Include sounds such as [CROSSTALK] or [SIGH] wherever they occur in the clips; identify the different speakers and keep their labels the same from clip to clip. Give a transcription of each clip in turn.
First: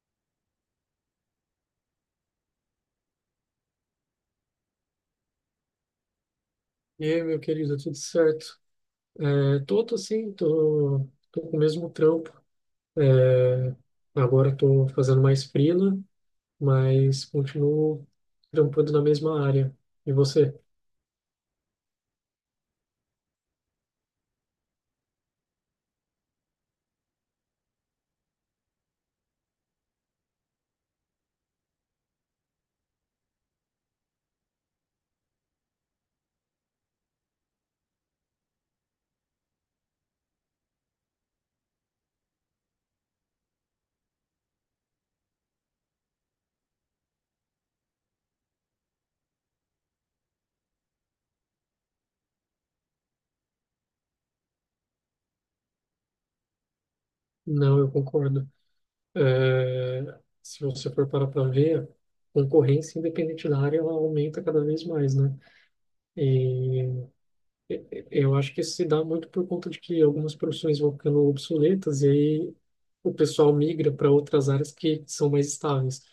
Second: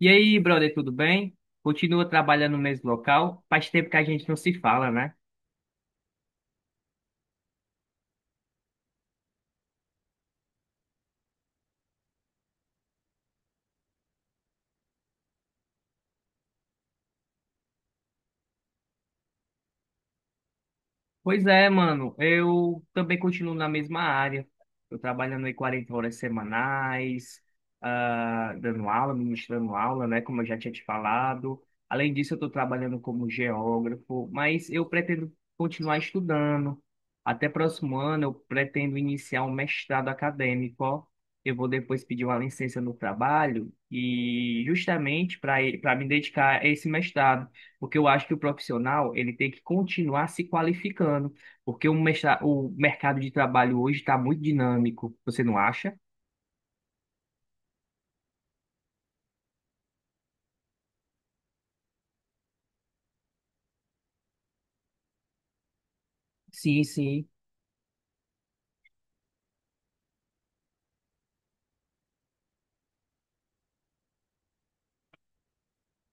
Speaker 1: E aí, brother, tudo bem? Continua trabalhando no mesmo local? Faz tempo que a gente não se fala, né?
Speaker 2: E aí, meu querido, tudo certo? É, tô, tô sim, tô, tô com o mesmo trampo. É, Agora tô fazendo mais freela, mas continuo trampando na mesma área. E você?
Speaker 1: Pois é, mano. Eu também continuo na mesma área. Eu trabalhando aí 40 horas semanais, dando aula, ministrando aula, né? Como eu já tinha te falado. Além disso, eu estou trabalhando como geógrafo, mas eu pretendo continuar estudando. Até próximo ano, eu pretendo iniciar um mestrado acadêmico. Ó. Eu vou depois pedir uma licença no trabalho e justamente para me dedicar a esse mestrado. Porque eu acho que o profissional ele tem que continuar se qualificando, porque o mercado de trabalho hoje está muito dinâmico, você não acha?
Speaker 2: Não, eu concordo. É, Se você for parar para ver, a concorrência, independente da área, ela aumenta cada vez mais, né? E
Speaker 1: Sim, sim.
Speaker 2: Eu acho que isso se dá muito por conta de que algumas profissões vão ficando obsoletas e aí o pessoal migra para outras áreas que são mais estáveis.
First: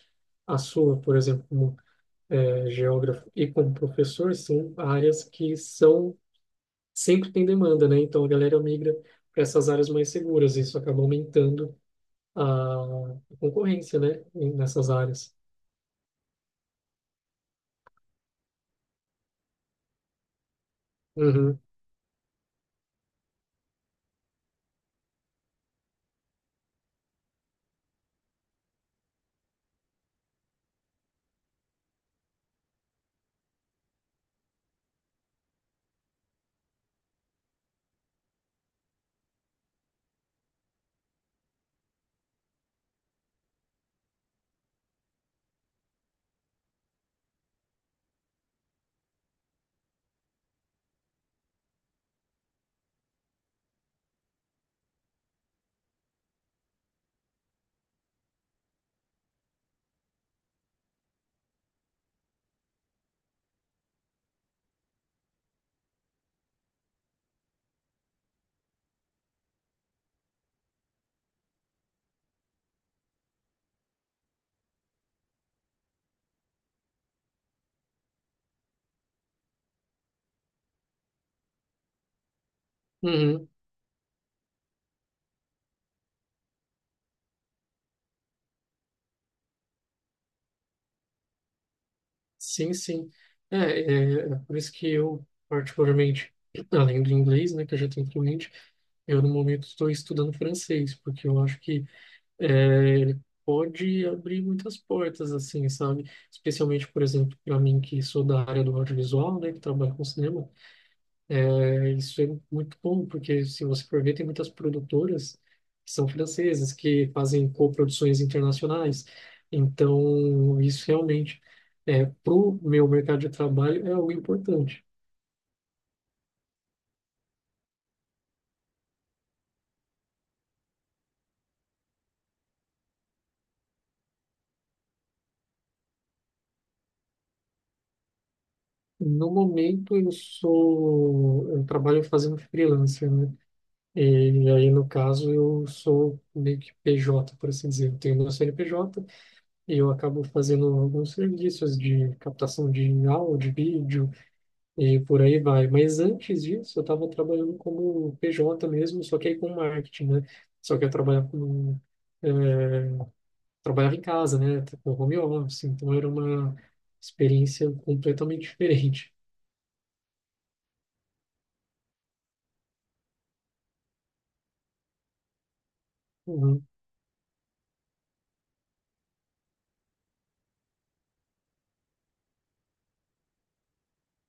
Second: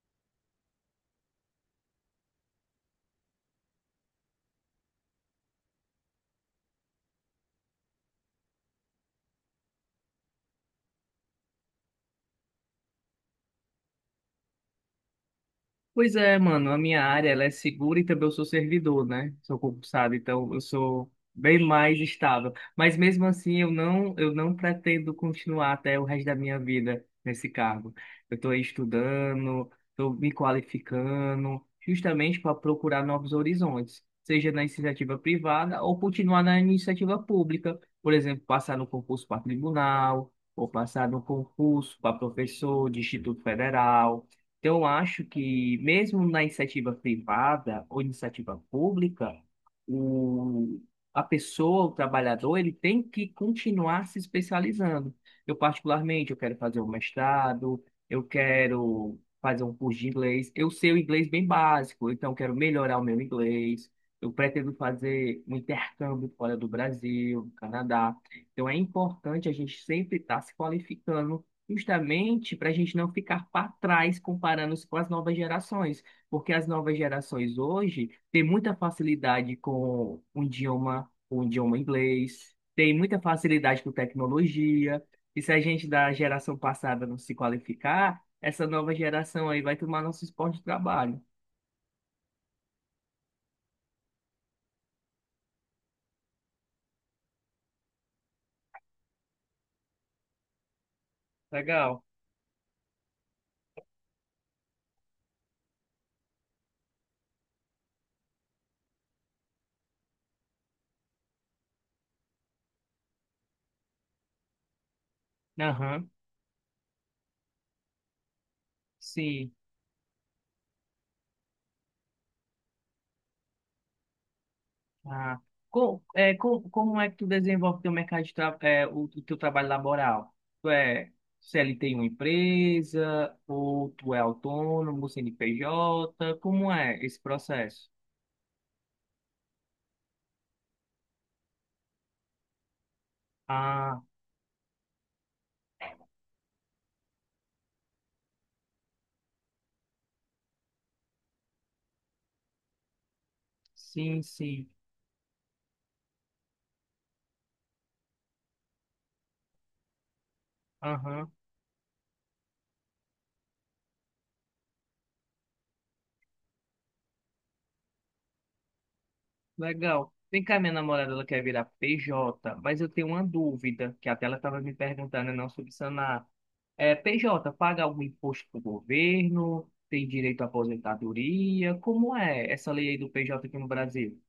Speaker 2: A sua, por exemplo, como geógrafo e como professor, são áreas que são sempre tem demanda, né? Então a galera migra para essas áreas mais seguras e isso acaba aumentando a concorrência, né? Nessas áreas.
Speaker 1: Pois é, mano, a minha área ela é segura e também eu sou servidor, né? Sou concursado, então eu sou bem
Speaker 2: Uhum,
Speaker 1: mais estável. Mas mesmo assim, eu não pretendo continuar até o resto da minha vida nesse cargo. Eu estou estudando, estou me qualificando, justamente para procurar novos horizontes, seja na iniciativa privada ou continuar na iniciativa pública. Por exemplo, passar no concurso para tribunal, ou passar no concurso para professor de Instituto Federal. Então, eu acho que mesmo na iniciativa privada ou iniciativa pública, o, a pessoa, o trabalhador, ele tem que continuar se especializando. Eu, particularmente, eu quero fazer um mestrado, eu quero fazer um curso de inglês. Eu sei o inglês bem básico, então eu quero melhorar o meu inglês. Eu pretendo fazer um intercâmbio fora do Brasil, do Canadá. Então, é importante a gente sempre estar se qualificando justamente para a gente não ficar para trás comparando-se com as novas gerações, porque as novas gerações hoje têm muita facilidade com o idioma inglês, têm muita
Speaker 2: uhum.
Speaker 1: facilidade com tecnologia, e se a gente da geração passada não se qualificar, essa nova geração aí vai tomar nosso esporte de trabalho.
Speaker 2: Sim, sim. É por isso que eu, particularmente, [CLEARS THROAT] além do inglês, né, que eu já tenho fluente, eu no momento estou estudando francês, porque eu acho que
Speaker 1: Legal.
Speaker 2: ele pode abrir muitas portas, assim, sabe? Especialmente, por exemplo, para mim que sou da área do audiovisual, né, que trabalho com cinema, isso é muito bom, porque se você for ver, tem muitas produtoras que são
Speaker 1: Aham,
Speaker 2: francesas, que fazem coproduções internacionais.
Speaker 1: sim.
Speaker 2: Então, isso realmente, para o meu mercado de trabalho, é algo importante.
Speaker 1: Ah, como é que tu desenvolve teu mercado de o teu trabalho laboral? Tu é CLT em uma empresa ou tu é autônomo, CNPJ? Como é esse processo?
Speaker 2: No momento, eu trabalho fazendo freelancer, né?
Speaker 1: Ah,
Speaker 2: E aí, no caso, eu sou meio que PJ, por assim dizer. Eu tenho meu CNPJ e eu acabo fazendo alguns serviços de captação de áudio, vídeo,
Speaker 1: sim, sim.
Speaker 2: e por aí vai. Mas antes disso, eu estava trabalhando como PJ mesmo, só que aí com marketing, né? Só que eu trabalhava
Speaker 1: Aham.
Speaker 2: com, eh, trabalhava em casa, né? Com home office, então era uma experiência completamente diferente.
Speaker 1: Legal. Vem cá, minha namorada, ela quer virar PJ, mas eu tenho uma dúvida, que até ela estava me perguntando, e não sobre sanar.
Speaker 2: Uhum.
Speaker 1: É, PJ, paga algum imposto para o governo? Tem direito à aposentadoria? Como é essa lei aí do PJ aqui no Brasil?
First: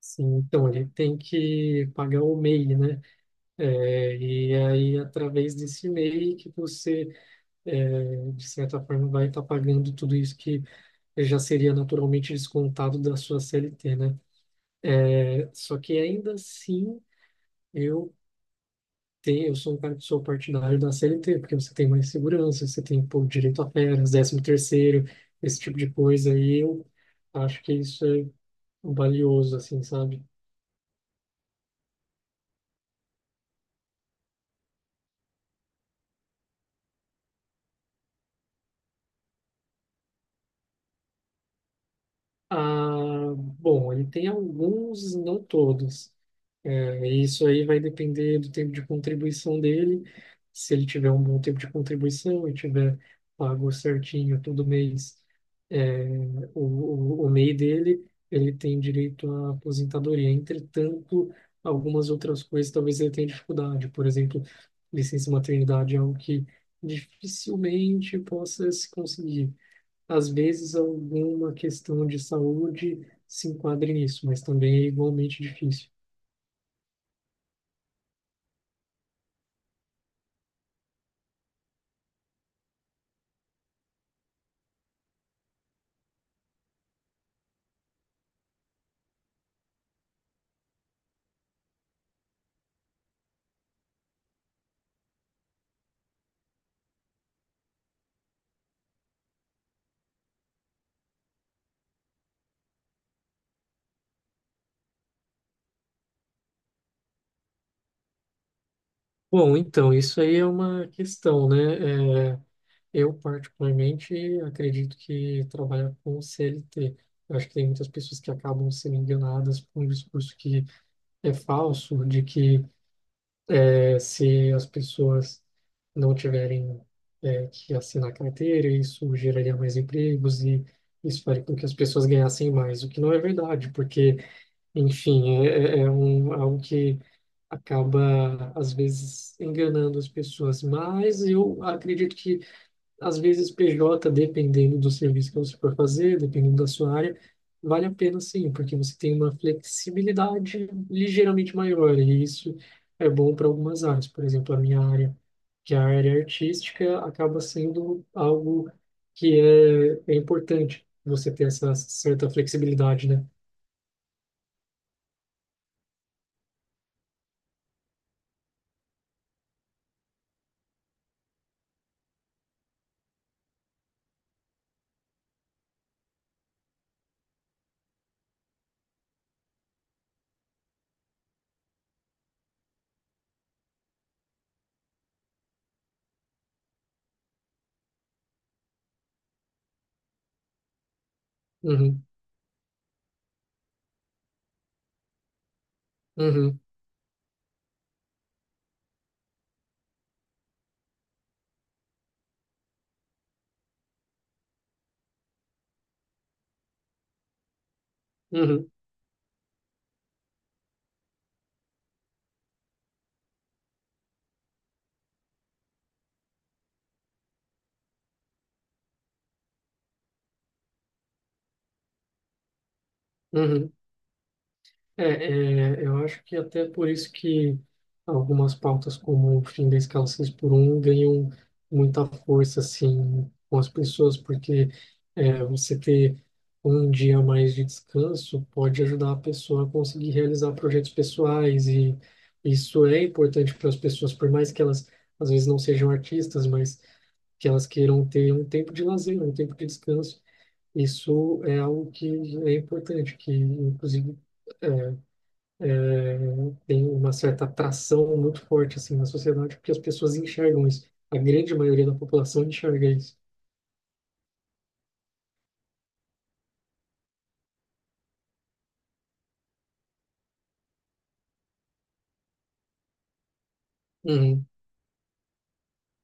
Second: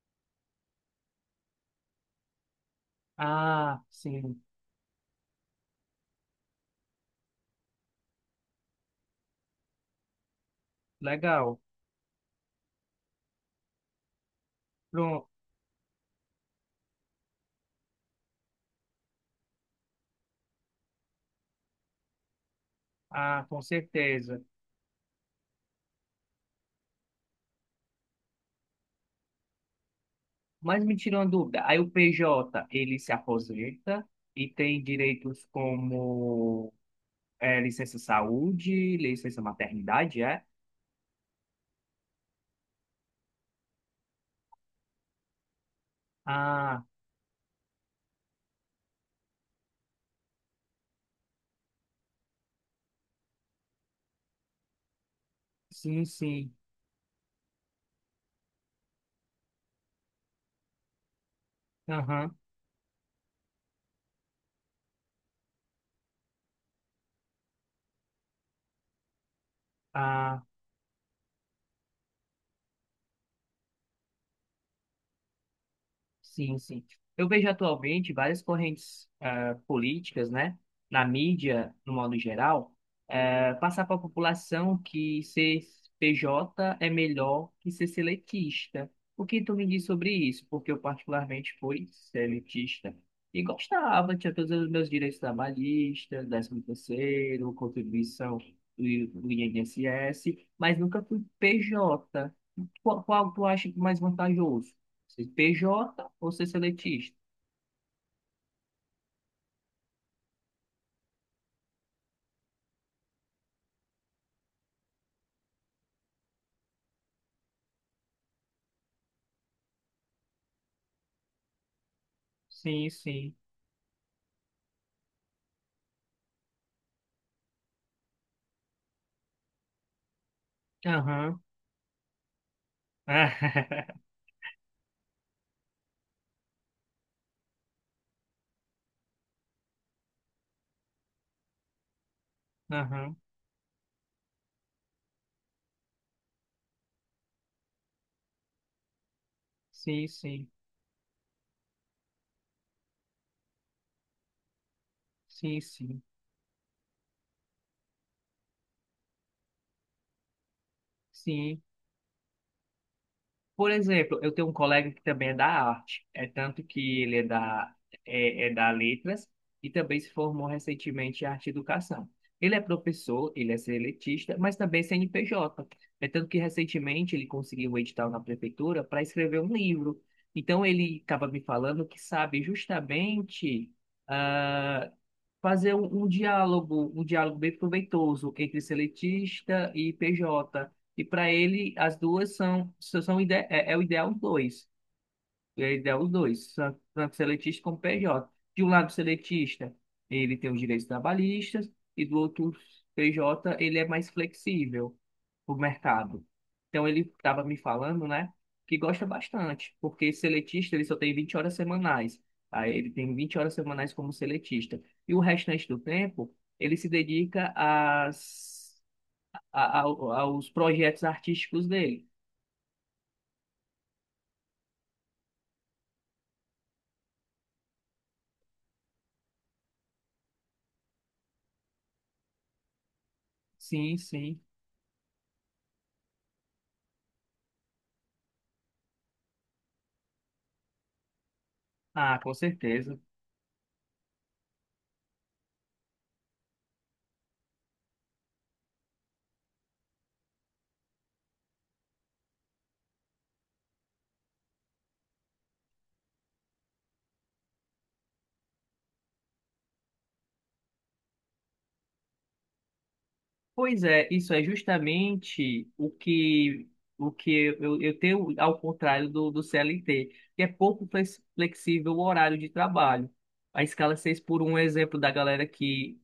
Speaker 2: Sim, então ele tem que pagar o MEI, né?
Speaker 1: Ah, sim.
Speaker 2: E aí, através desse MEI, que você, de certa forma, vai estar pagando tudo isso que já
Speaker 1: Legal.
Speaker 2: seria naturalmente descontado da sua CLT, né?
Speaker 1: Pronto.
Speaker 2: É, só que ainda assim, eu eu sou um cara que sou partidário da CLT, porque você tem mais segurança, você tem, pô,
Speaker 1: Ah, com
Speaker 2: direito a férias,
Speaker 1: certeza.
Speaker 2: décimo terceiro, esse tipo de coisa, e eu acho que isso é valioso, assim, sabe?
Speaker 1: Mas me tirou uma dúvida. Aí o PJ, ele se aposenta e tem direitos como licença saúde, licença maternidade, é?
Speaker 2: Ah, bom, ele tem alguns, não todos.
Speaker 1: Ah,
Speaker 2: É, isso aí vai depender do tempo de contribuição dele. Se ele tiver um bom tempo de contribuição e tiver pago certinho todo mês,
Speaker 1: sim,
Speaker 2: é,
Speaker 1: sim.
Speaker 2: o, o MEI dele, ele tem direito à aposentadoria. Entretanto, algumas
Speaker 1: Aham.
Speaker 2: outras coisas talvez ele tenha dificuldade. Por exemplo, licença maternidade é algo que dificilmente possa se conseguir, às
Speaker 1: Ah,
Speaker 2: vezes alguma questão de saúde se enquadra nisso, mas também é igualmente difícil.
Speaker 1: sim, sim. Eu vejo atualmente várias correntes políticas, né, na mídia, no modo geral, passar para a população que ser PJ é melhor que ser seletista. O que tu me diz sobre isso? Porque eu particularmente fui seletista e gostava, tinha todos os meus direitos trabalhistas, 13º, contribuição do INSS, mas nunca fui PJ. Qual tu acha que é mais vantajoso? Se PJ ou ser seletista?
Speaker 2: Bom, então, isso aí é uma questão, né? É, eu, particularmente, acredito que trabalhar com CLT. Eu acho que tem muitas pessoas que acabam sendo enganadas por um discurso que é falso, de que
Speaker 1: Sim, sim.
Speaker 2: se as pessoas não tiverem, que assinar carteira, isso geraria mais empregos e isso
Speaker 1: Aham.
Speaker 2: faria com que as pessoas ganhassem mais, o que não é verdade, porque
Speaker 1: [LAUGHS]
Speaker 2: enfim, é algo que acaba, às vezes, enganando as pessoas. Mas eu acredito que,
Speaker 1: Aham.
Speaker 2: às vezes, PJ, dependendo do serviço que você for fazer, dependendo da sua área, vale a pena sim, porque você tem uma
Speaker 1: Sim, sim.
Speaker 2: flexibilidade ligeiramente maior. E isso é bom para algumas áreas. Por exemplo, a minha área,
Speaker 1: Sim,
Speaker 2: que é a
Speaker 1: sim.
Speaker 2: área artística, acaba sendo algo que é importante você ter
Speaker 1: Sim.
Speaker 2: essa certa flexibilidade, né?
Speaker 1: Por exemplo, eu tenho um colega que também é da arte, é tanto que ele é da letras e também se formou recentemente em arte e educação. Ele é professor, ele é seletista, mas também CNPJ. É tanto que recentemente ele conseguiu um edital na prefeitura para escrever um livro. Então ele estava me falando que sabe justamente ah, fazer um diálogo, um diálogo bem proveitoso entre seletista e PJ. E para ele, as
Speaker 2: Uhum,
Speaker 1: duas são, são são ide é, é o ideal os dois. É o ideal os dois,
Speaker 2: uhum,
Speaker 1: tanto seletista como PJ. De um lado, o seletista, ele tem os direitos trabalhistas, e do outro, o PJ, ele é mais flexível para o mercado. Então, ele estava me falando, né,
Speaker 2: uhum.
Speaker 1: que gosta bastante, porque seletista, ele só tem 20 horas semanais. Aí, ele tem 20 horas semanais como seletista. E o restante do tempo, ele se dedica às aos projetos artísticos dele.
Speaker 2: Uhum. Eu acho que até por isso que algumas pautas como o fim da escala 6x1 ganham muita força assim com as
Speaker 1: Sim,
Speaker 2: pessoas,
Speaker 1: sim.
Speaker 2: porque você ter um dia a mais de descanso pode ajudar a pessoa a conseguir realizar projetos pessoais e
Speaker 1: Ah, com
Speaker 2: isso
Speaker 1: certeza.
Speaker 2: é importante para as pessoas, por mais que elas às vezes não sejam artistas, mas que elas queiram ter um tempo de lazer, um tempo de descanso. Isso é algo que é importante, que inclusive é, é, tem uma certa atração muito forte assim na sociedade porque as pessoas enxergam isso. A grande maioria da população enxerga isso.
Speaker 1: Pois é, isso é justamente o que eu tenho ao contrário do CLT, que é pouco flexível o horário de trabalho. A escala seis por
Speaker 2: Uhum,
Speaker 1: um é um exemplo da galera que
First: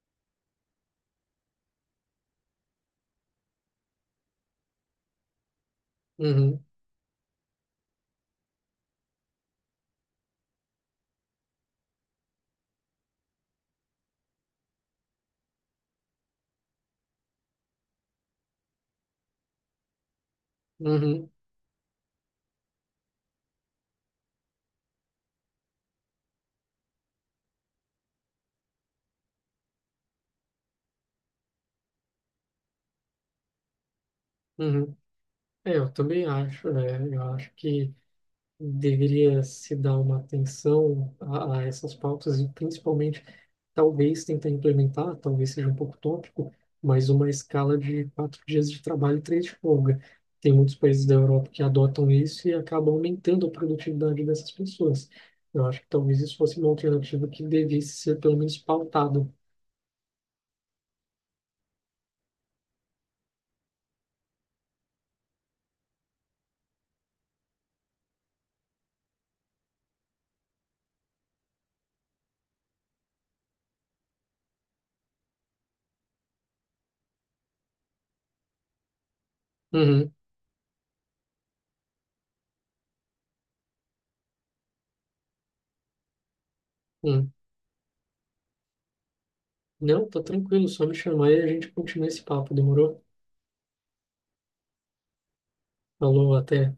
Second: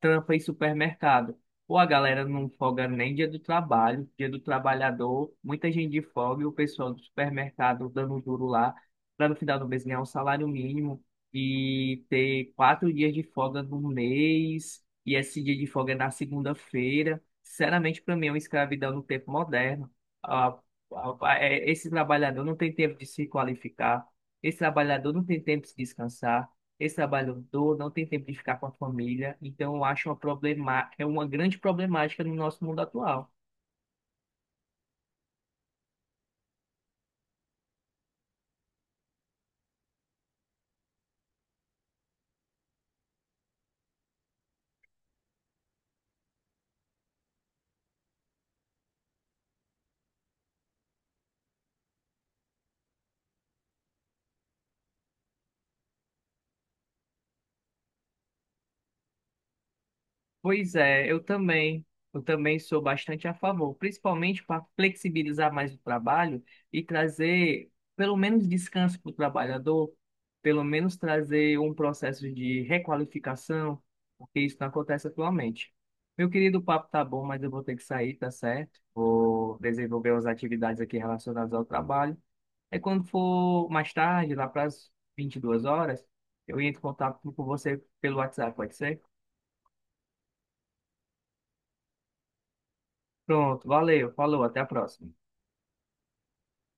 Speaker 1: trampa em supermercado. Pô, a galera não folga nem dia do trabalho, dia do trabalhador, muita gente de folga e o
Speaker 2: uhum,
Speaker 1: pessoal do supermercado dando duro lá, para no final do mês ganhar um salário mínimo e ter 4 dias de folga no mês, e esse dia de folga é na segunda-feira. Sinceramente, para mim é uma escravidão no tempo moderno. Ah, ah,
Speaker 2: uhum,
Speaker 1: ah, é, Esse trabalhador não tem tempo de se qualificar, esse trabalhador não tem tempo de descansar esse trabalho todo, não tem tempo de ficar com a família, então eu acho uma problema, é uma grande problemática no nosso mundo atual.
Speaker 2: uhum. É, eu também acho, né? Eu acho que deveria se dar uma atenção a essas pautas e principalmente talvez tentar implementar, talvez seja um pouco tópico, mas uma escala de 4 dias de trabalho e 3 de folga. Tem muitos países da Europa que adotam isso e acabam aumentando a produtividade dessas pessoas. Eu acho que talvez isso fosse uma alternativa que devesse ser pelo menos pautado.
Speaker 1: Pois é, eu também sou bastante a favor, principalmente para flexibilizar mais o trabalho e trazer pelo menos descanso para o trabalhador, pelo menos trazer um processo de requalificação, porque isso não acontece atualmente. Meu querido, o papo tá bom, mas eu vou ter que sair, tá certo? Vou
Speaker 2: Uhum,
Speaker 1: desenvolver as atividades aqui relacionadas ao trabalho. Aí quando for mais tarde, lá para as 22 horas, eu entro em contato
Speaker 2: uhum.
Speaker 1: com você pelo WhatsApp, pode ser?
Speaker 2: Não, tá tranquilo, só me chamar e a gente continua esse papo, demorou?
Speaker 1: Pronto, valeu, falou, até a próxima.
Speaker 2: Falou, até.